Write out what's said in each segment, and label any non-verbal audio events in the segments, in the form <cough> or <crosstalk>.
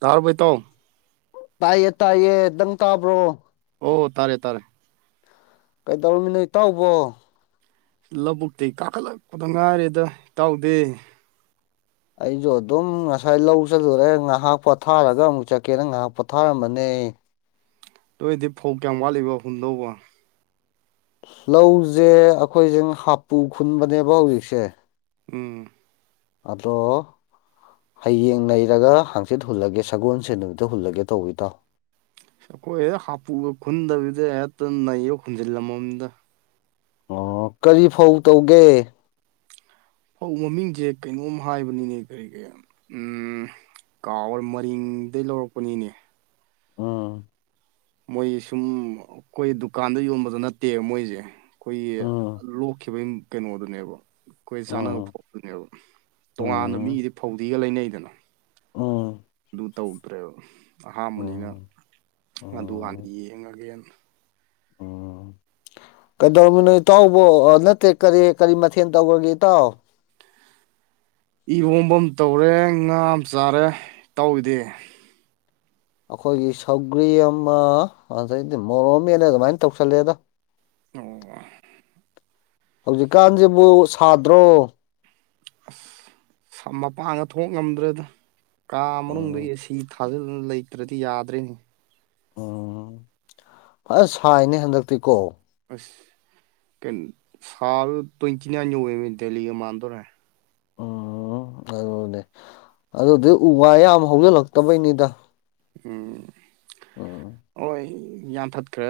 ꯇꯥꯔꯕꯣ ꯏꯇꯥꯎ ꯇꯥꯏꯌꯦ ꯇꯌꯦ ꯗꯪꯀꯥꯕ꯭ꯔꯣ ꯑꯣ ꯇꯥꯔꯦ ꯇꯥꯔꯦ ꯀꯩꯗꯧꯔꯝꯃꯤ ꯅꯣ ꯏꯇꯥꯎꯕꯣ ꯂꯧꯕꯨꯛꯇꯩ ꯀꯥꯈꯠꯂꯛꯄꯗ ꯉꯥꯏꯔꯤꯗ ꯏꯇꯥꯎꯗꯤ ꯑꯩꯁꯨ ꯑꯗꯨꯝ ꯉꯁꯥꯏ ꯂꯧ ꯆꯠꯂꯨꯔꯦ ꯉꯥꯏꯍꯥꯛ ꯄꯣꯊꯥꯔꯒ ꯑꯃꯨꯛ ꯆꯠꯀꯦꯅ ꯉꯥꯏꯍꯥꯛ ꯄꯣꯊꯥꯔꯝꯕꯅꯦ ꯅꯦ ꯂꯣꯏꯗꯤ ꯐꯧ ꯀꯌꯥꯝ ꯋꯥꯠꯂꯤꯕ ꯍꯨꯟꯗꯧꯕ ꯂꯧꯁꯦ ꯑꯩꯈꯣꯏꯁꯦ ꯍꯥꯄꯨ ꯈꯨꯟꯕꯅꯦꯕ ꯍꯧꯖꯤꯛꯁꯦ ꯎꯝ ꯑꯗꯣ ꯍꯌꯦꯡ ꯅꯩꯔꯒ ꯍꯥꯡꯆꯤꯠ ꯍꯨꯜꯂꯒꯦ ꯁꯒꯣꯜꯁꯦꯟ ꯅꯨꯃꯤꯠꯇ ꯍꯨꯜꯂꯒꯦ ꯇꯧꯕ ꯏꯇꯥꯎ ꯑꯩꯈꯣꯏ ꯍꯦꯛ ꯍꯥꯄꯨꯒ ꯈꯨꯟꯗꯕꯤꯗ ꯍꯦꯛꯇ ꯅꯩꯔ ꯈꯨꯟꯖꯤꯜꯂꯝꯃꯝꯗ ꯑꯣ ꯀꯔꯤ ꯐꯧ ꯇꯧꯒꯦ ꯐꯧ ꯃꯃꯤꯡꯁꯦ ꯀꯩꯅꯣꯝ ꯍꯥꯏꯕꯅꯤꯅꯦ ꯀꯔꯤ ꯀꯔꯤ ꯎꯝ ꯀꯥꯎꯔ ꯃꯔꯤꯡꯗꯗꯒꯤ ꯂꯧꯔꯛꯄꯅꯤꯅꯦ ꯎꯝ ꯃꯣꯏ ꯁꯨꯝ ꯑꯩꯈꯣꯏ ꯗꯨꯀꯥꯟꯗ ꯌꯣꯟꯕꯗꯣ ꯅꯠꯇꯦꯕ ꯃꯣꯏꯁꯦ ꯑꯩꯈꯣꯏꯒꯤ ꯎꯝ ꯂꯣꯛꯈꯤꯕꯒꯤ ꯀꯩꯅꯣꯗꯨꯅꯦꯕ ꯑꯩꯈꯣꯏ ꯆꯥꯅꯕ ꯎꯝ ꯐꯥꯎꯗꯨꯅꯦꯕ ꯇꯣꯉꯥꯟꯅ ꯎꯝ ꯃꯤꯗꯤ ꯐꯧꯗꯤꯒ ꯂꯩꯅꯩꯗꯅ ꯎꯝ ꯑꯗꯨ ꯇꯧꯗ꯭ꯔꯦꯕ ꯑꯍꯝꯕꯅꯤꯅ ꯎꯝ ꯑꯗꯨ ꯍꯥꯟꯅ ꯎꯝ ꯌꯦꯡꯉꯒꯦꯅ ꯀꯩꯗꯧꯃꯤꯅꯣ ꯏꯇꯥꯎꯕ ꯅꯠꯇꯦ ꯀꯔꯤ ꯀꯔꯤ ꯃꯊꯦꯜ ꯇꯧꯈ꯭ꯔꯒꯦ ꯏꯇꯥꯎ ꯏꯍꯣꯝꯐꯝ ꯇꯧꯔꯦ ꯉꯥ ꯑꯃ ꯆꯥꯔꯦ ꯇꯥꯎꯏꯗꯦ ꯑꯩꯈꯣꯏꯒꯤ ꯁꯧꯒ꯭ꯔꯤ ꯑꯃ ꯑꯗꯩꯗꯤ ꯃꯣꯔꯣꯝꯃꯦꯅ ꯑꯗꯨꯃꯥꯏꯅ ꯇꯧꯁꯜꯂꯦꯗ ꯑꯣ ꯍꯧꯖꯤꯛꯀꯥꯟꯁꯤꯕꯨ ꯁꯥꯗ꯭ꯔꯣ ꯑꯁ ꯃꯄꯥꯡꯒ ꯊꯣꯛ ꯉꯝꯗ꯭ꯔꯦꯗ ꯀꯥ ꯃꯅꯨꯡꯗ ꯎꯝ ꯑꯦꯁꯤ ꯐꯖꯅ ꯂꯩꯇ꯭ꯔꯗꯤ ꯌꯥꯗ꯭ꯔꯦꯅꯦ ꯎꯝ ꯑꯁ ꯁꯥꯏꯅꯦ ꯍꯟꯗꯛꯇꯤꯀꯣ ꯑꯁ ꯁꯥꯕꯗꯥ ꯇꯣꯏꯟꯇꯤꯅꯥꯏꯟ ꯌꯧꯋꯦꯃꯦ ꯗꯦꯜꯂꯤ ꯒꯥ ꯃꯟꯗꯣꯔꯦ ꯎꯝ ꯑꯗꯨꯅꯦ ꯑꯗꯨꯗꯤ ꯎ ꯋꯥ ꯌꯥꯝ ꯍꯧꯖꯤꯜꯂꯛꯇꯕꯩꯅꯤꯗ ꯎꯝ ꯎꯝ ꯍꯣꯏ ꯌꯥꯟꯊꯠꯈ꯭ꯔꯦ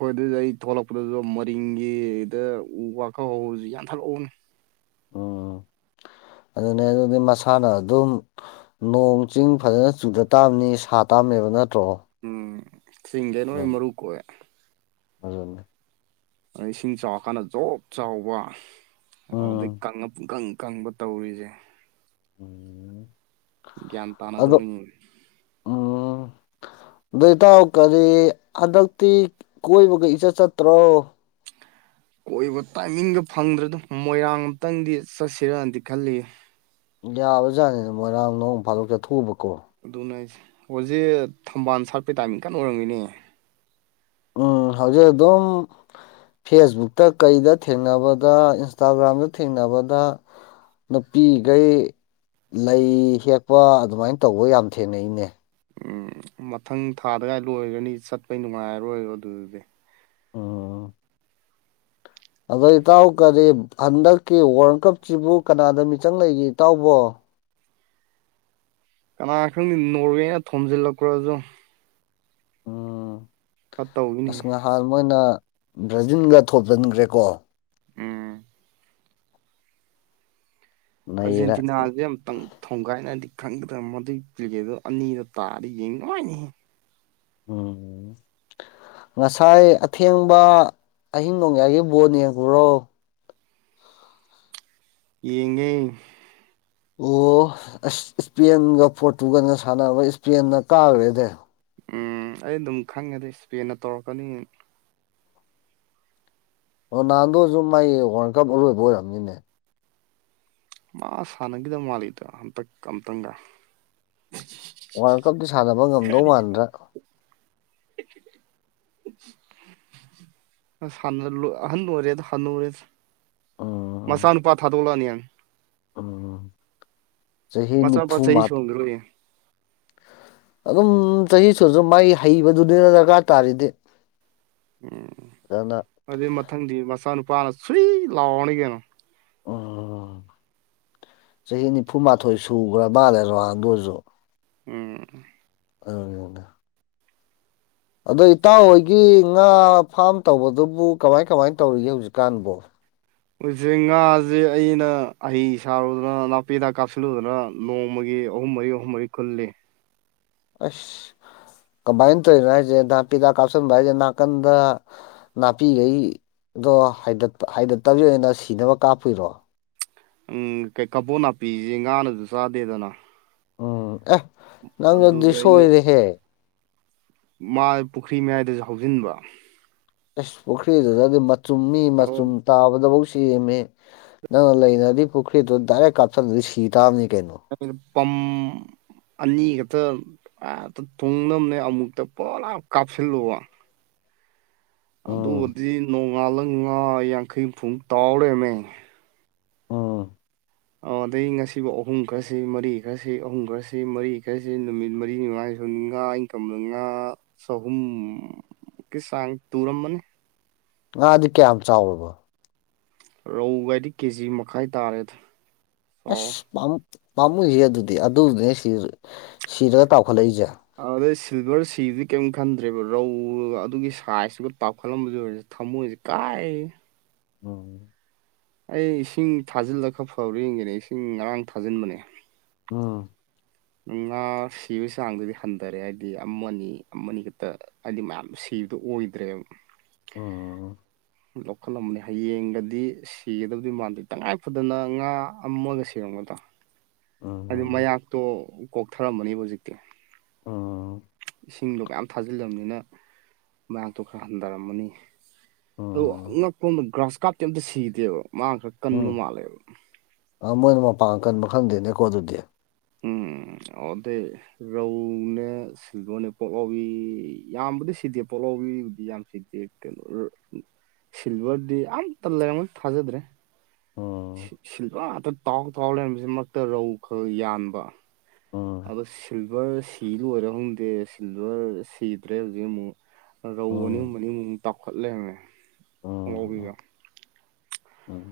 ꯍꯣꯏ ꯑꯗꯨꯏꯗꯤ ꯑꯩ ꯊꯣꯛꯂꯛꯄꯗꯁꯨ ꯃꯔꯤꯡꯒꯤꯗ ꯎ ꯋꯥ ꯈꯔ ꯍꯧꯕꯗꯨꯁꯨ ꯌꯥꯟꯊꯠꯍꯎꯕꯅꯦ ꯎꯝ <inaudible> ꯑꯗꯨꯅꯦ ꯑꯗꯨꯗꯤ ꯃꯁꯥꯅ ꯑꯗꯨꯝ ꯅꯣꯡ ꯆꯤꯡ ꯐꯖꯅ ꯆꯨꯗ ꯇꯥꯕꯅꯤ ꯁꯥ ꯇꯥꯝꯃꯦꯕꯅ ꯎꯝ ꯆꯤꯡꯗꯦ ꯅꯣꯏ ꯃꯔꯨ ꯀꯣꯛꯑꯦ ꯑꯗꯨꯅꯤ ꯑꯗꯩ ꯏꯁꯤꯡ ꯆꯥꯎꯔꯀꯥꯟꯗ ꯖꯣꯞ ꯆꯥꯎꯕ ꯎꯝ ꯑꯗꯨꯗꯩ ꯀꯪꯉꯥ ꯄꯨꯡꯀꯪ ꯀꯪꯕ ꯇꯧꯔꯤꯁꯦ ꯎꯝ ꯒ꯭ꯌꯥꯟ ꯑꯗꯣ ꯇꯅꯗꯕꯩꯅꯦ ꯗꯣꯏꯇꯥꯎ ꯀꯔꯤ ꯍꯟꯗꯛꯇꯤ ꯀꯣꯏꯕꯒ ꯏꯆꯠ ꯆꯠꯇ꯭ꯔꯣ ꯀꯣꯏꯕ ꯇꯥꯏꯃꯤꯡꯒ ꯐꯪꯗ꯭ꯔꯦꯗ ꯃꯣꯏꯔꯥꯡ ꯑꯝꯇꯪꯗꯤ ꯆꯠꯁꯤꯔꯗꯤ ꯈꯜꯂꯤ ꯌꯥꯕꯖꯥꯠꯅꯤ ꯃꯣꯏꯔꯥꯡ ꯅꯣꯡ ꯐꯥꯗꯣꯛ ꯆꯠꯊꯣꯛꯎꯕ ꯑꯗꯨꯅ ꯑꯩꯁꯦ ꯍꯧꯖꯤꯛ ꯊꯝꯕꯥꯜ ꯁꯥꯔꯠꯄꯩ ꯇꯥꯏꯃꯤꯡ ꯀꯟꯅ ꯑꯣꯏꯔꯝꯒꯤꯅꯤ ꯎꯝ ꯍꯧꯖꯤꯛ ꯑꯗꯨꯝ ꯐꯦꯁꯕꯨꯛꯇ ꯀꯩꯗ ꯊꯦꯡꯅꯕꯗ ꯏꯟꯁꯇꯥꯒ꯭ꯔꯥꯝꯗ ꯊꯦꯡꯅꯕꯗ ꯅꯨꯄꯤꯈꯩ ꯂꯩ ꯍꯦꯛꯄ ꯑꯗꯨꯃꯥꯏꯅ ꯇꯧꯕ ꯌꯥꯝ ꯊꯦꯡꯅꯩꯅꯦ ꯎꯝ ꯃꯊꯪ ꯊꯥꯗꯒꯥꯏ ꯂꯣꯏꯔꯅꯤ ꯆꯠꯄꯩ ꯅꯨꯡꯉꯥꯏꯔꯔꯣꯏ ꯑꯗꯨꯗꯗꯤ ꯎꯝ ꯑꯗꯣ ꯏꯇꯥꯎ ꯀꯔꯤ ꯍꯟꯗꯛꯀꯤ ꯋꯥꯔꯜ ꯀꯞꯁꯤꯕꯨ ꯀꯅꯥꯗ ꯃꯤꯆꯪ ꯂꯩꯒꯦ ꯏꯇꯥꯎꯕꯣ ꯀꯅꯥ ꯈꯪꯅꯤ ꯅꯣꯔꯋꯦꯅ ꯊꯣꯝꯖꯤꯜꯂꯛꯄꯔꯖꯨ ꯎꯝ ꯇꯧꯒꯤꯅꯤꯍꯦ ꯑꯁ ꯅꯍꯥꯟ ꯃꯣꯏꯅ ꯕ꯭ꯔꯥꯖꯤꯜꯒ ꯊꯣꯝꯖꯤꯟꯈ꯭ꯔꯦꯀꯣ ꯎꯝ ꯅꯩꯔꯦ ꯑꯥꯔꯖꯦꯟꯇꯤꯅꯥꯁꯦ ꯌꯥꯝꯇꯪ ꯊꯣꯡꯒꯥꯏꯅꯗꯤ ꯈꯪꯗ꯭ꯔ ꯃꯗꯨꯏ ꯄꯤꯒꯦꯗꯣ ꯑꯅꯤꯗ ꯇꯥꯔꯤ ꯌꯦꯡ ꯃꯥꯏꯅꯤ ꯎꯝ ꯉꯁꯥꯏ ꯑꯊꯦꯡꯕ ꯑꯍꯤꯡ ꯅꯣꯡꯌꯥꯏꯒꯤ ꯕꯣꯅꯦꯡꯉꯨꯔꯣ ꯌꯦꯡꯉꯦ ꯑꯣ ꯑꯁ ꯏꯁꯄꯦꯟꯒ ꯄꯣꯔꯇꯨꯒꯥꯟꯒ ꯁꯥꯟꯅꯕ ꯏꯁꯄꯦꯟꯅ ꯀꯥꯔꯨꯔꯦꯗꯤ ꯎꯝ ꯑꯩ ꯑꯗꯨꯝ ꯈꯪꯉꯦꯗ ꯏꯁꯄꯦꯟꯅ ꯇꯧꯔꯛꯀꯅꯤ ꯑꯣ ꯅꯍꯥꯟꯗꯣꯁꯨ ꯃꯒꯤ ꯋꯥꯔꯜ ꯀꯞ ꯑꯔꯣꯏꯕ ꯑꯣꯏꯔꯝꯅꯤꯅꯦ ꯃꯥ ꯁꯥꯟꯅꯈꯤꯗꯕ ꯃꯥꯜꯂꯤꯗꯣ ꯍꯟꯇꯛ ꯑꯝꯇꯪꯒ ꯋꯥꯔꯜ ꯀꯞꯇ ꯁꯥꯟꯅꯕ ꯉꯝꯗꯧ ꯃꯥꯟꯗ꯭ꯔꯥ ꯑ ꯍ ꯍꯅ ꯑꯣꯏꯔꯤꯗ ꯍꯅ ꯑꯣꯏꯔꯤ ꯃꯆꯥ ꯎꯝ ꯅꯨꯄꯥ ꯊꯥꯗꯣꯛꯂꯛꯑꯅꯤ ꯍꯥꯢꯃꯦ ꯎꯝ ꯆꯍꯤ ꯃꯆꯥꯅꯨꯄꯥ ꯅꯤꯐꯨ ꯆꯍꯤ ꯃꯠ ꯁꯨꯍꯟꯈ꯭ꯔꯣꯏꯌꯦ ꯑꯗꯨꯝ ꯆꯍꯤ ꯁꯨꯔꯁꯨ ꯃꯥꯏ ꯍꯩꯕꯗꯨꯅꯤꯅ ꯗꯔꯀꯥꯔ ꯇꯥꯔꯤꯗꯤ ꯎꯝ ꯑꯗꯨꯅ ꯑꯗꯨꯏ ꯃꯊꯪꯗꯤ ꯃꯆꯥꯅꯨꯄꯥꯅ ꯁꯨꯏ ꯂꯥꯎꯔꯅꯤ ꯀꯩꯅꯣ ꯎꯝ ꯆꯍꯤ ꯅꯤꯐꯨꯃꯥꯊꯣꯏ ꯁꯨꯈ꯭ꯔ ꯃꯥꯜꯂꯦ ꯔꯣꯅꯟꯗꯨꯁꯨ ꯎꯝ ꯑꯅ ꯑꯗꯣ ꯏꯇꯥꯎꯍꯣꯏꯒꯤ ꯉꯥ ꯐꯥꯝ ꯇꯧꯕꯗꯨꯕꯨ ꯀꯃꯥꯏ ꯀꯃꯥꯏ ꯇꯧꯔꯤꯒꯦ ꯍꯧꯖꯤꯛꯀꯥꯟꯕꯣ ꯍꯧꯁꯦ ꯉꯥꯁꯦ ꯑꯩꯅ ꯍꯍꯩ ꯁꯥꯔꯨꯗꯅ ꯅꯥꯄꯤꯦꯗ ꯀꯥꯞꯁꯤꯜꯂꯨꯗꯅ ꯅꯣꯡꯃꯒꯤ ꯑꯍꯨꯝ ꯃꯔꯤ ꯑꯍꯨꯝ ꯃꯔꯤ ꯈꯨꯂꯦ ꯑꯁ ꯀꯃꯥꯏꯅ ꯇꯧꯔꯤꯅꯣ ꯍꯥꯏꯁꯦ ꯅꯥꯄꯤꯗ ꯀꯥꯞꯁꯤꯟꯕ ꯍꯥꯏꯁꯦ ꯅꯥꯀꯟꯗ ꯅꯥꯄꯤꯈꯩ ꯑꯗꯣ ꯍꯥꯏ ꯍꯥꯏꯗꯠꯇꯕꯒꯤ ꯑꯣꯏꯅ ꯁꯤꯅꯕ ꯀꯥꯞꯄꯨꯔꯣ ꯎꯝ ꯀꯩ ꯀꯕꯣ ꯅꯥꯄꯤꯁꯦ ꯉꯥꯅꯁꯨ ꯆꯥꯗꯦꯗꯅ ꯎꯝ ꯑ ꯅꯪꯅꯗꯤ ꯑꯗꯨꯗ ꯑꯩꯅ ꯁꯣꯏꯔꯦ ꯍꯦ ꯃꯥ ꯄꯨꯈ꯭ꯔꯤ ꯃꯌꯥꯏꯗꯁꯨ ꯍꯧꯖꯤꯟꯕ ꯑꯁ ꯄꯨꯈ꯭ꯔꯤꯗꯨꯗꯗꯤ ꯃꯆꯨꯝ ꯃꯤ ꯃꯆꯨꯝ ꯑꯗꯨ ꯇꯥꯕꯗꯐꯧ ꯁꯦꯝꯃꯤ ꯅꯪꯅ ꯂꯩꯅꯗꯤ ꯄꯨꯈ꯭ꯔꯤꯗꯣ ꯗꯥꯏꯔꯦꯛ ꯀꯥꯞꯁꯤꯟꯂꯗꯤ ꯁꯤ ꯇꯥꯕꯅꯤ ꯀꯩꯅꯣ ꯄꯝ ꯑꯅꯤꯒꯇ ꯑ ꯊꯨꯡꯅꯕꯅꯦ ꯑꯃꯨꯛꯇ ꯄꯨꯔꯥꯞ ꯀꯥꯞꯁꯤꯜꯂꯨꯕ ꯎꯝ ꯑꯗꯨꯒꯗꯤ ꯅꯣꯡꯉꯥꯜꯂ ꯉꯥ ꯌꯥꯡꯈꯩ ꯍꯨꯝꯐꯨꯛ ꯇꯥꯎꯔꯦꯃꯦ ꯎꯝ ꯑ ꯑꯗꯩ ꯉꯁꯤꯐꯥꯎ ꯑꯍꯨꯝ ꯈꯔꯁꯤ ꯃꯔꯤ ꯈꯔꯁꯤ ꯑꯍꯨꯝ ꯈꯔꯁꯤ ꯃꯔꯤꯈꯔꯁꯤ ꯅꯨꯃꯤꯠ ꯃꯔꯤꯅꯤꯉꯥꯏ ꯉꯥ ꯏꯪꯀꯝ ꯉꯥ ꯆꯍꯨꯝꯨꯀꯤ ꯆꯥꯡ ꯇꯨꯔꯝꯃꯅꯤ ꯉꯥꯗꯤ ꯀꯌꯥꯝ ꯆꯥꯎꯔꯕꯣ ꯔꯧꯒꯗꯤ ꯀꯦꯖꯤ ꯃꯈꯥꯏ ꯇꯥꯔꯦꯗ ꯑꯁ ꯆꯥꯎꯔꯦ ꯄꯝ ꯄꯝꯨ ꯁꯤ ꯑꯗꯨꯗꯤ ꯑꯗꯨꯅꯦ ꯁꯤꯔ ꯑꯗꯤ ꯁꯤꯜꯚꯔ ꯁꯤꯗꯤ ꯀ ꯈꯟꯗ꯭ꯔꯦꯕ ꯔꯧ ꯑꯗꯨꯒꯤ ꯁꯥꯏꯖꯇꯨꯒ ꯇꯥꯎꯈꯠꯂꯝꯕꯗꯨ ꯑꯣꯏꯔꯁꯦ ꯊꯝꯃꯣꯏꯁꯦ ꯀꯥꯏ ꯎꯝ ꯑꯩ ꯏꯁꯤꯡ ꯊꯥꯖꯤꯜꯂꯒ ꯈꯛ ꯐꯥꯎꯔ ꯌꯦꯡꯒꯦꯅꯦ ꯏꯁꯤꯡ ꯉꯔꯥꯡ ꯊꯥꯖꯤꯟꯕꯅꯦ ꯎꯝ ꯉꯥ ꯁꯤꯕꯒꯤ ꯆꯥꯡꯗꯨꯗꯤ ꯍꯟꯊꯔꯦ ꯍꯥꯏꯗꯤ ꯑꯃ ꯑꯃ ꯈꯛꯇ ꯍꯥꯏꯗꯤ ꯃꯌꯥꯝ ꯁꯤ ꯕꯗꯨ ꯑꯣꯏꯗ꯭ꯔꯦꯕ ꯎꯝ ꯂꯧꯈꯠꯂꯝꯕꯅꯤ ꯍꯌꯦꯡꯒꯗꯤ ꯁꯤꯒꯗꯕꯗꯤ ꯃꯥꯟꯗꯦ ꯇꯉꯥꯏ ꯐꯗꯅ ꯉꯥ ꯑꯃꯒ ꯁꯤꯔꯝꯒꯅꯤ ꯣ ꯑꯗꯨ ꯎꯝ ꯃꯌꯥꯛꯇꯣ ꯀꯣꯛꯊꯔꯝꯃꯅꯦꯕ ꯍꯧꯖꯤꯛꯇꯤ ꯎ ꯏꯁꯤꯡꯗꯣ ꯃꯌꯥꯝ ꯊꯥꯖꯤꯜꯂꯝꯅꯤꯅ ꯃꯌꯥꯝꯛꯇꯣ ꯈꯔ ꯍꯟꯊꯔꯝꯃꯅꯤ ꯑ ꯎꯝ ꯑꯉꯛꯄꯗ ꯒ꯭ꯔꯥꯁ ꯀꯥꯞꯇꯤ ꯑꯝꯇ ꯁꯤꯗꯦꯕ ꯃꯥ ꯈꯔ ꯀꯟꯕ ꯃꯥꯜꯂꯦꯕ ꯑ ꯃꯣꯏꯅ ꯃꯄꯥꯟ ꯀꯟꯕ ꯈꯪꯗꯦꯅꯦꯀꯣ ꯑꯗꯨꯗꯤ ꯎꯝ ꯑꯗꯩ ꯔꯧꯅꯦ ꯁꯤꯜꯚꯔꯅꯦ ꯄꯣꯛꯂꯥꯎꯕꯤ ꯌꯥꯝꯕꯗꯤ ꯁꯤꯗꯦ ꯄꯣꯛꯂꯥꯎ ꯤꯕꯨꯗꯤ ꯌꯥꯝ ꯆꯛꯇꯦ ꯀꯩꯅꯣ ꯁꯤꯜꯚꯔꯗꯤ ꯑꯃ ꯇ ꯂꯒ ꯑꯃ ꯊꯖꯗ ꯔꯦ ꯎꯝ ꯁꯤꯜꯚꯔ ꯉꯥꯛꯇ ꯇꯥꯎ ꯇꯥꯎ ꯂꯩꯔꯝꯕꯁꯤꯃꯛꯇ ꯔꯧ ꯈꯔ ꯌꯥꯟꯕ ꯎꯝ ꯑꯗꯣ ꯁꯤꯜꯚꯔ ꯁꯤ ꯂꯣꯏꯔ ꯈꯪꯗꯦ ꯁꯤꯜꯚꯔ ꯁꯤꯗ꯭ꯔꯦ ꯍꯧꯖꯤꯛ ꯑꯃꯨꯛ ꯔꯧ ꯑꯅꯤ ꯑꯨꯝ ꯎꯝ ꯑꯅꯤꯃꯃꯨꯛ ꯇꯥꯎꯈꯠꯂꯦꯃꯦ ꯑꯉꯥꯎꯕꯤꯒ ꯎꯝ ꯎꯝ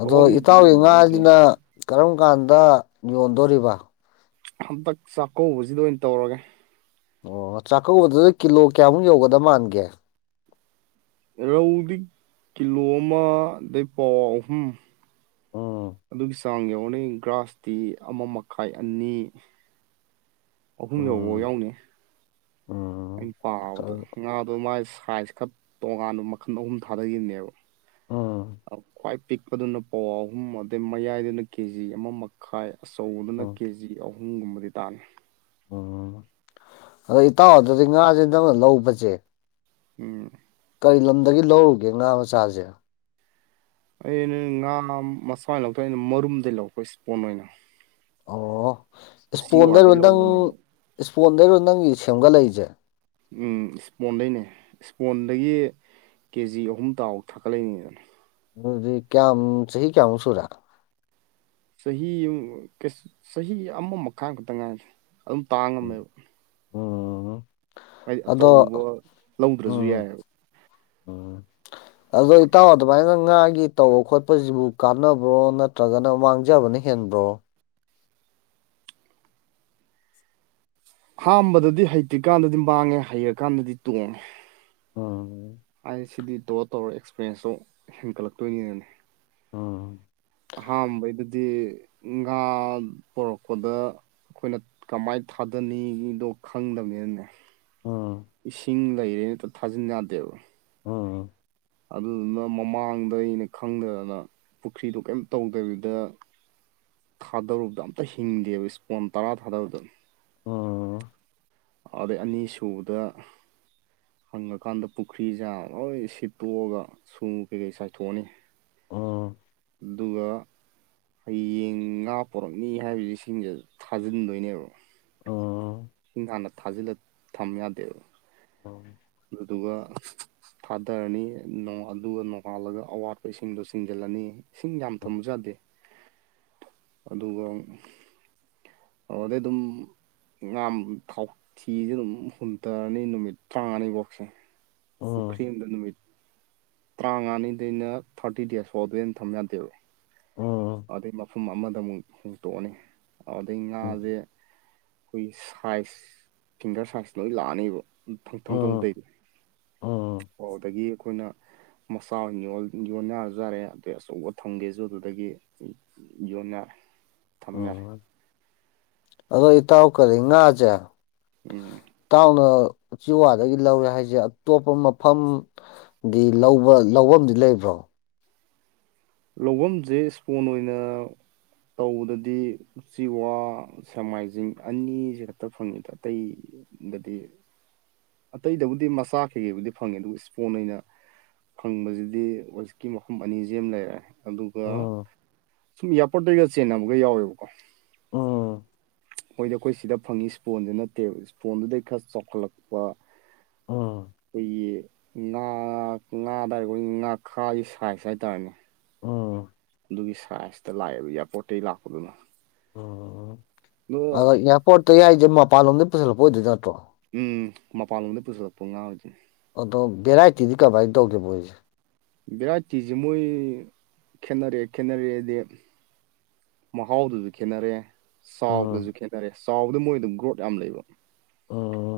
ꯑꯗꯣ ꯏꯇꯥꯎꯒꯤ ꯌꯥꯝ ꯌꯥꯎꯗꯦ ꯉꯥꯁꯤꯅ ꯀꯔꯝ ꯀꯥꯟꯗ ꯌꯣꯟꯗꯣꯔꯤꯕ ꯍꯟꯇꯛ ꯆꯥꯛꯀꯧꯕꯁꯤꯗ ꯑꯣꯏꯅ ꯇꯧꯔꯒꯦ ꯑꯣ ꯆꯥꯛꯀꯧꯕꯗꯨꯗ ꯀꯤꯂꯣ ꯀꯌꯥꯃꯨꯛ ꯌꯧꯒꯗ ꯃꯥꯟꯒꯦ ꯔꯧꯗꯤ ꯀꯤꯂꯣ ꯑꯃꯗꯒꯤ ꯄꯥꯎ ꯑꯍꯨꯝ ꯎꯝ ꯑꯗꯨꯒꯤ ꯆꯥꯡ ꯌꯧꯅꯤ ꯒ꯭ꯔꯥꯁꯇꯤ ꯑꯃ ꯃꯈꯥꯏ ꯑꯅꯤ ꯑꯍꯨꯝ ꯐꯥꯎꯕꯥꯎ ꯎꯝ ꯌꯥꯎꯅꯤ ꯎꯝ ꯑꯩꯅ ꯄꯥꯕꯗ ꯉꯥꯗꯣ ꯃꯥꯥꯏ ꯁꯥꯏꯖ ꯈꯔ ꯇꯣꯉꯥꯟꯕ ꯃꯈꯜ ꯑꯍꯨꯝ ꯊꯥꯗꯈꯤꯕꯅꯦꯕ ꯎꯝ ꯑ ꯈ꯭ꯋꯥꯥꯏ ꯄꯤꯛꯄꯗꯨꯅ ꯄꯋꯥ ꯑꯍꯨꯝ ꯑꯗꯩ ꯃꯌꯥꯏꯗꯨꯅ ꯀꯦ ꯖꯤ ꯑꯃ ꯃꯈꯥꯏ ꯑꯆꯧꯕꯗꯨꯅ ꯎꯝ ꯀꯦ ꯖꯤ ꯑꯍꯨꯝ ꯑꯍꯨꯝꯒꯨꯝꯕꯗꯤ ꯇꯥꯅꯤ ꯎꯝ ꯑꯗꯣ ꯏꯇꯥꯎ ꯑꯗꯨꯗꯤ ꯉꯥꯁꯦ ꯅꯪꯅ ꯂꯧꯕꯁꯦ ꯎꯝ ꯀꯔꯤ ꯂꯝꯗꯒꯤ ꯂꯧꯔꯨꯒꯦ ꯉꯥ ꯃꯆꯥꯁꯦ ꯑꯩꯅ ꯉꯥ ꯃꯁꯏꯅ ꯂꯧꯊꯣꯛ ꯑꯩꯅ ꯃꯔꯨꯝꯗꯒꯤ ꯂꯧꯔꯄ ꯏꯁꯄꯣꯟ ꯑꯣꯏꯅ ꯑꯣ ꯎꯆꯤ ꯏꯁꯄꯣꯟꯗꯔꯣ ꯋꯥꯗꯩ ꯅꯪ ꯂꯧꯕꯅꯦꯕ ꯏꯁꯄꯣꯟꯗꯔꯣ ꯅꯪꯒꯤ ꯁꯦꯝꯒꯠꯂꯛꯏꯁꯦ ꯎꯝ ꯏꯁꯄꯣꯟꯗꯅꯦ ꯏꯁꯄꯣꯟꯗꯒꯤ ꯀꯦ ꯖꯤ ꯑꯍꯨꯝ ꯇꯥꯎꯨꯛ ꯊꯥꯒꯠꯂꯛꯏꯅꯤꯗꯅ ꯑꯗꯨꯗꯤ ꯀꯌꯥꯝ ꯆꯍꯤ ꯀꯌꯥꯃꯨꯛ ꯁꯨꯔ ꯆꯍꯤ ꯆꯍꯤ ꯑꯃ ꯃꯈꯥꯏ ꯈꯛꯇ ꯉꯥꯏꯁꯦ ꯑꯗꯨꯝ ꯇꯥꯡꯉꯝꯃꯦꯕ ꯎꯝ ꯍꯥꯏꯗꯤ ꯑꯗꯣ ꯑꯆꯧꯕ ꯂꯧꯗ꯭ꯔꯁꯨ ꯎꯝ ꯌꯥꯏꯑꯕ ꯎꯝ ꯑꯗꯣ ꯏꯇꯥꯎ ꯑꯗꯨꯃꯥꯏꯅ ꯉꯥꯒꯤ ꯇꯧꯕ ꯈꯣꯠꯄꯁꯤꯕꯨ ꯀꯥꯟꯅꯕ꯭ꯔꯣ ꯅꯠꯇ꯭ꯔꯒꯅ ꯃꯥꯡꯖꯕꯅꯤ ꯍꯦꯟꯕ꯭ꯔꯣ ꯑꯝꯕꯗꯗꯤ ꯍꯩꯇ꯭ꯔꯤꯀꯥꯟꯗꯗꯤ ꯃꯥꯡꯉꯦ ꯍꯩꯔꯀꯥꯟꯗꯗꯤ ꯇꯣꯡꯉꯦ ꯑꯣꯝ ꯑꯩ ꯁꯤꯗꯤ ꯇꯧꯔ ꯇꯧꯔ ꯑꯦꯛꯁꯄꯔꯤꯦꯟꯁꯇꯣ ꯍꯦꯟꯒꯠꯂꯛꯇꯣꯏꯅꯤꯅꯅꯦ ꯎꯝ ꯑꯍꯥꯟꯕꯩꯗꯨꯗꯤ ꯉꯥ ꯄꯨꯣꯔꯛꯄꯗ ꯑꯩꯈꯣꯏꯅ ꯀꯃꯥꯏ ꯊꯥꯗꯅꯤꯗꯣ ꯈꯪꯗꯕꯅꯤꯅꯅꯦ ꯎꯝ ꯏꯁꯤꯡ ꯂꯩꯔꯦ ꯅꯠꯇ ꯊꯥꯖꯤꯟ ꯌꯥꯗꯦꯕ ꯎꯝ ꯑꯗꯨꯗꯨꯅ ꯃꯃꯥꯡꯗ ꯑꯩꯅ ꯈꯪꯗꯗꯅ ꯄꯨꯈ꯭ꯔꯤꯗꯣ ꯀꯩꯝ ꯇꯧꯗꯕꯤꯗ ꯊꯥꯗꯔꯨꯕꯗ ꯑꯝꯇ ꯍꯤꯡꯗꯦꯕ ꯏꯁꯄꯣꯟ ꯇꯔꯥ ꯊꯥꯗꯔꯨꯗ ꯎꯝ ꯑꯗꯨꯗꯩ ꯑꯅꯤꯁꯨꯨꯕꯗ ꯍꯪꯉꯀꯥꯟꯗ ꯄꯨꯈ꯭ꯔꯤꯁꯦ ꯂꯣꯏ ꯁꯤꯠꯇꯣꯛꯑꯒ ꯁꯨ ꯀꯩꯀꯩ ꯆꯥꯏꯊꯣꯛꯑꯅꯤ ꯑꯥ ꯑꯗꯨꯒ ꯑꯩ ꯌꯦꯟ ꯉꯥ ꯄꯣꯔꯛꯅꯤ ꯍꯥꯏꯕꯁꯤ ꯁꯤꯡꯁꯦ ꯊꯥꯖꯤꯟꯗꯣꯏꯅꯦꯕ ꯎꯝ ꯎꯝ ꯅ ꯊꯥꯖꯤꯜꯂ ꯊꯝ ꯌꯥꯗꯦꯕ ꯑꯣ ꯑꯗꯨꯒ ꯑꯗꯨꯒ ꯊꯥꯗꯔꯅꯤ ꯑꯗꯨꯒ ꯅꯣꯡꯉꯥꯜꯂꯒ ꯑꯋꯥꯠꯄ ꯏꯁꯤꯡꯗꯣ ꯆꯤꯡꯖꯤꯜꯂꯅꯤ ꯏꯁꯤꯡ ꯌꯥꯝ ꯊꯕ ꯌꯥꯗꯦ ꯑꯗꯨꯒ ꯑꯗꯨꯗꯩ ꯑꯗꯨꯝ ꯥ ꯊꯥꯎꯊꯤꯤꯁ ꯑꯗꯨꯝ ꯍꯨꯟꯇꯔꯅꯤ ꯅꯨꯃꯤꯠ ꯇꯔꯥꯃꯉꯥꯅꯤꯐꯥꯎꯁꯦ ꯄꯨꯈꯔꯤꯗꯅꯃꯤ ꯇꯔꯥꯃꯉꯥꯅꯤꯗꯩꯅ ꯊꯥꯔꯇꯤ ꯗꯦꯖ ꯐꯥꯎꯗꯣꯏꯦ ꯑꯩꯅ ꯊꯝ ꯌꯥꯗꯦꯕ ꯎꯝ ꯑꯗꯨꯗꯩ ꯃꯐꯝ ꯑꯃꯗ ꯑꯃꯨꯛ ꯍꯨꯇꯣꯛꯑꯅꯤ ꯑꯗꯨꯗꯩ ꯉꯥꯁꯦ ꯑꯩꯈꯣꯏꯒꯤ ꯁꯥꯏꯖ ꯐꯤꯡꯒꯔ ꯁꯥꯏꯖ ꯂꯣꯏ ꯂꯥꯛꯑꯅꯦꯕ ꯊꯪ ꯎꯝ ꯊꯣꯡꯕꯗꯩꯗꯤ ꯎꯝ ꯑꯣ ꯑꯗꯒꯤ ꯑꯩꯈꯣꯏꯅ ꯃꯆꯥ ꯑꯣꯏꯅ ꯌꯣꯟꯅꯖꯔꯦ ꯑꯗꯨꯩ ꯑꯆꯧꯕ ꯊꯝꯒꯦꯁꯨ ꯑꯗꯨꯗꯒꯤ ꯌꯣꯟꯅꯔꯦ ꯊꯝꯅꯔꯦ ꯎꯝ ꯑꯗꯣ ꯏꯇꯥꯎ ꯀꯔꯤ ꯉꯥꯁꯦ ꯎꯝ ꯏꯇꯥꯎꯅ ꯆꯤꯋꯥꯗꯒꯤ ꯂꯧꯔꯦ ꯍꯥꯏꯁꯦ ꯑꯇꯣꯞꯄ ꯃꯐꯝꯒꯤ ꯂ ꯂꯐꯝꯗꯤ ꯂꯩꯕ꯭ꯔꯣ ꯂꯧꯐꯝꯁꯦ ꯏꯁꯄꯣꯟ ꯑꯣꯏꯅ ꯇꯧꯕꯗꯗꯤ ꯎꯆꯤꯋꯥ ꯁꯦꯡꯃꯥꯏꯖꯤꯡ ꯑꯅꯤꯁꯤ ꯈꯛꯇ ꯐꯪꯉꯤꯗ ꯑꯇꯩ ꯗꯗꯤ ꯑꯇꯩꯗꯕꯨꯗꯤ ꯃꯆꯥ ꯀꯩꯀꯩꯕꯨꯗꯤ ꯐꯪꯉꯦ ꯑꯗꯨꯒ ꯏꯁꯄꯣꯟ ꯑꯣꯏꯅ ꯐꯪꯕꯁꯤꯗꯤ ꯋꯦꯁꯀꯤ ꯃꯐꯝ ꯑꯅꯤꯁꯤ ꯑꯃ ꯂꯩꯔꯦ ꯑꯗꯨꯒ ꯎꯝ ꯁꯨꯝ ꯏꯌꯥꯔꯄꯣꯔꯠꯇꯒ ꯆꯦꯟꯅꯕꯒ ꯌꯥꯎꯋꯦꯕꯀꯣ ꯎꯝ <inaudible> ꯃꯣꯏꯗꯤ ꯑꯩꯈꯣꯏ ꯁꯤꯗ ꯐꯪꯉꯤ ꯏꯁꯄꯣꯟꯁ ꯅꯠꯇꯦ ꯏꯁꯄꯣꯟꯗꯨꯗꯩ ꯈꯔ ꯆꯥꯎꯈꯠꯂꯛꯄ <inaudible> ꯎꯝ ꯑꯩꯈꯣꯏꯒꯤ ꯉꯥ ꯉꯥꯗ ꯍꯥꯏꯔ ꯑꯩꯈꯣꯏꯒꯤ ꯉꯥꯈꯥꯒꯤ ꯁꯥꯏꯖ ꯍꯥꯏꯇꯥꯔꯦꯅꯦ ꯎꯝ ꯑꯗꯨꯒꯤ ꯁꯥꯏꯖꯇ ꯂꯥꯛꯑꯦ ꯑꯗꯨ ꯏꯌꯥꯔꯄꯣꯔꯠꯇꯒꯤ ꯂꯥꯛꯄꯗꯨꯅ ꯎꯝ ꯑꯗꯨꯒ ꯑꯗꯣ ꯏꯌꯥꯔꯄꯣꯔꯠꯇ ꯌꯥꯏꯁꯦ ꯃꯄꯥꯟꯂꯣꯝꯗꯒꯤꯩ ꯄꯨꯁꯤꯜꯂꯛꯄ ꯑꯣꯏꯗꯣꯏ ꯅꯠꯇ꯭ꯔꯣ ꯎꯝ ꯃꯄꯥꯟꯂꯣꯝꯗ ꯄꯨꯁꯤꯜꯂꯛꯄ ꯉꯥꯡ ꯑꯣꯏꯔꯤꯗꯨꯅꯤ ꯑꯗꯣ ꯚꯦꯔꯥꯏꯇꯤꯗꯤ ꯀꯃꯥꯏꯅ ꯇꯧꯒꯦ ꯃꯣꯏꯁꯦ ꯚꯦꯔꯥꯇꯤꯁꯦ ꯃꯣꯏ ꯈꯦꯅꯔꯛꯑꯦ ꯈꯦꯠꯅꯔꯛꯑꯦꯗꯤ ꯃꯍꯥꯎꯗꯨꯁꯨ ꯈꯦꯅꯔꯦ ꯆꯥꯎꯕꯗꯁꯨ ꯎꯝ ꯈꯦꯠꯅꯔꯦ ꯆꯥꯎꯕꯗ ꯃꯣꯏꯗ ꯒ꯭ꯔꯣꯠ ꯌꯥꯝ ꯂꯩꯕ ꯑꯣ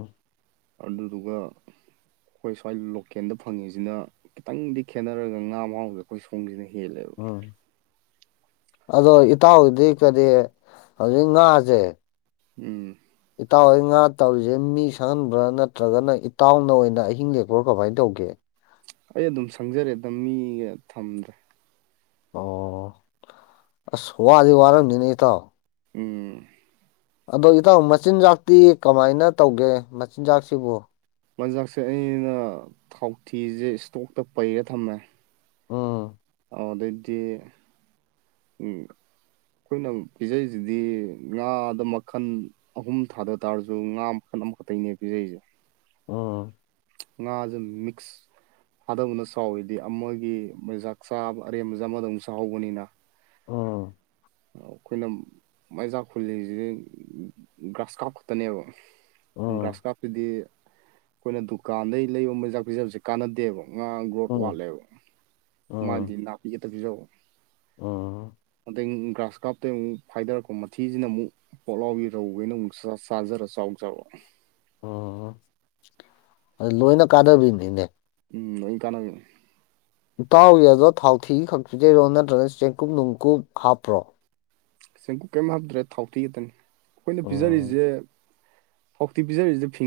ꯑꯗꯨꯂꯗꯨꯒ ꯑꯩꯈꯣꯏ ꯁ꯭ꯋꯥꯏ ꯂꯣꯀꯦꯜꯗ ꯐꯪꯉꯤꯁꯤꯅ ꯈꯤꯇꯪꯗꯤ ꯈꯦꯠꯅꯔꯒ ꯉꯥ ꯃꯍꯥꯎꯁꯦ ꯑꯩꯈꯣꯏ ꯁꯣꯡꯁꯤꯟꯅꯩ ꯍ ꯂꯩꯦꯕ ꯎꯝ ꯑꯗꯣ ꯏꯇꯥꯎꯗꯤ ꯀꯔꯤ ꯍꯧꯖꯤꯛ ꯉꯥꯁꯦ ꯎꯝ ꯏꯇꯥꯎꯍꯣꯏ ꯉꯥ ꯇꯧꯔꯤꯁꯦ ꯃꯤ ꯁꯛꯍꯟꯕ꯭ꯔꯥ ꯅꯠꯇ꯭ꯔꯒꯅ ꯏꯇꯥꯎꯅ ꯑꯣꯏꯅ ꯑꯍꯤꯡ ꯂꯦꯛꯄ꯭ꯔꯣ ꯀꯃꯥꯏꯅ ꯇꯧꯒꯦ ꯑꯩ ꯑꯗꯨꯝ ꯁꯪꯖꯔꯦꯗ ꯃꯤꯒ ꯊꯝꯗ꯭ꯔꯦ ꯑꯣ ꯑ ꯍꯕ ꯑꯗꯨꯗꯤ ꯋꯥꯔ ꯅꯅꯦꯇꯥꯎ ꯎꯝ ꯑꯗꯣ ꯏꯇꯥꯎ ꯃꯆꯤꯟꯖꯥꯛꯇꯤ ꯀꯃꯥꯏꯅ ꯇꯧꯒꯦ ꯃꯆꯤꯟꯖꯥꯛꯁꯤꯕꯨ ꯃꯖꯥꯛꯁꯦ ꯑꯩꯅ ꯊꯥꯎꯊꯤꯁꯦ ꯏꯁꯇꯣꯛꯇ ꯄꯩꯔ ꯊꯝꯃꯦ ꯎꯝ ꯑꯃꯗꯗꯤ ꯑꯩꯈꯣꯏꯅ ꯄꯤꯖꯔꯤꯁꯤꯗꯤ ꯉꯥꯗ ꯃꯈꯜ ꯑꯍꯨꯝ ꯊꯥꯗ ꯇꯥꯔꯁꯨ ꯉꯥ ꯃꯈꯜ ꯑꯃꯛ ꯇꯩꯅ ꯄꯤꯖꯁꯦ ꯎꯝ ꯉꯥꯖ ꯃꯤꯛꯁ ꯊꯥꯗꯧꯅ ꯁꯥꯎꯋꯤꯗꯤ ꯑꯃꯒꯤ ꯃꯩꯖꯥꯛ ꯆꯥꯕ ꯑꯔꯦꯝꯕ ꯖꯦ ꯑꯃꯗ ꯃꯨꯛ ꯆꯥꯍꯧꯕꯅꯤꯅ ꯎꯝ ꯑꯩꯈꯣꯏꯅ ꯃꯩꯖꯥꯛ ꯍꯨꯜꯂꯤꯁꯤꯗꯤ ꯒ꯭ꯔꯥꯁ ꯀꯥꯞ ꯈꯛꯇꯅꯦꯕ ꯒ꯭ꯔꯥꯁ ꯎꯝ ꯀꯥꯞꯇꯨꯗꯤ ꯑꯩꯈꯣꯏꯅ ꯗꯨꯀꯥꯟꯗꯩ ꯂꯩꯕ ꯃꯆꯤꯠꯖꯥꯛ ꯄꯤꯖꯕꯁꯦ ꯀꯥꯟꯅꯗꯦꯕ ꯉꯥ ꯒ꯭ꯔꯣꯠ ꯎꯝ ꯋꯥꯠꯂꯦꯕ ꯃꯥꯗꯤ ꯅꯥꯄꯤ ꯈꯛꯇ ꯄꯤꯖꯧ ꯑꯥ ꯑꯗꯩ ꯒ꯭ꯔꯥꯁ ꯀꯥꯞꯇꯩ ꯑꯃꯨꯛ ꯐꯥꯏꯗꯔꯛꯄ ꯃꯊꯤꯁꯤꯅ ꯑꯃꯨꯛ ꯄꯣꯛꯂꯥꯎꯕꯤ ꯔꯧ ꯍꯣꯢꯅ ꯑꯃꯨꯛ ꯆꯥ ꯆꯥꯖꯔ ꯆꯥꯎꯖꯕ ꯑꯣ ꯑꯗꯨ ꯂꯣꯏꯅ ꯀꯥꯟꯅꯕꯤꯅꯤꯅꯦ ꯎꯝ ꯂꫭꯏꯟ ꯀꯥꯟꯅꯕꯤ ꯏꯇꯥꯎꯒꯤ ꯑꯗꯨꯗ ꯊꯥꯎꯊꯤ ꯈꯛ ꯄꯤꯖꯩꯔꯣ ꯅꯠꯇ꯭ꯔꯒ ꯆꯦꯡꯀꯨꯞ ꯅꯨꯡꯀꯨꯞ ꯍꯥꯞꯄ꯭ꯔꯣ ꯆꯦꯡꯀꯨꯞ ꯀꯩꯝ ꯍꯥꯞꯇ꯭ꯔꯦ ꯊꯥꯎꯊꯤ ꯈꯛꯇꯅꯦ ꯑꯩꯈꯣꯏꯅ ꯎꯝ ꯄꯤꯖꯔꯤꯁꯦ ꯊꯥꯎꯊꯤ ꯄꯖꯔꯤꯁꯦ ꯐꯤ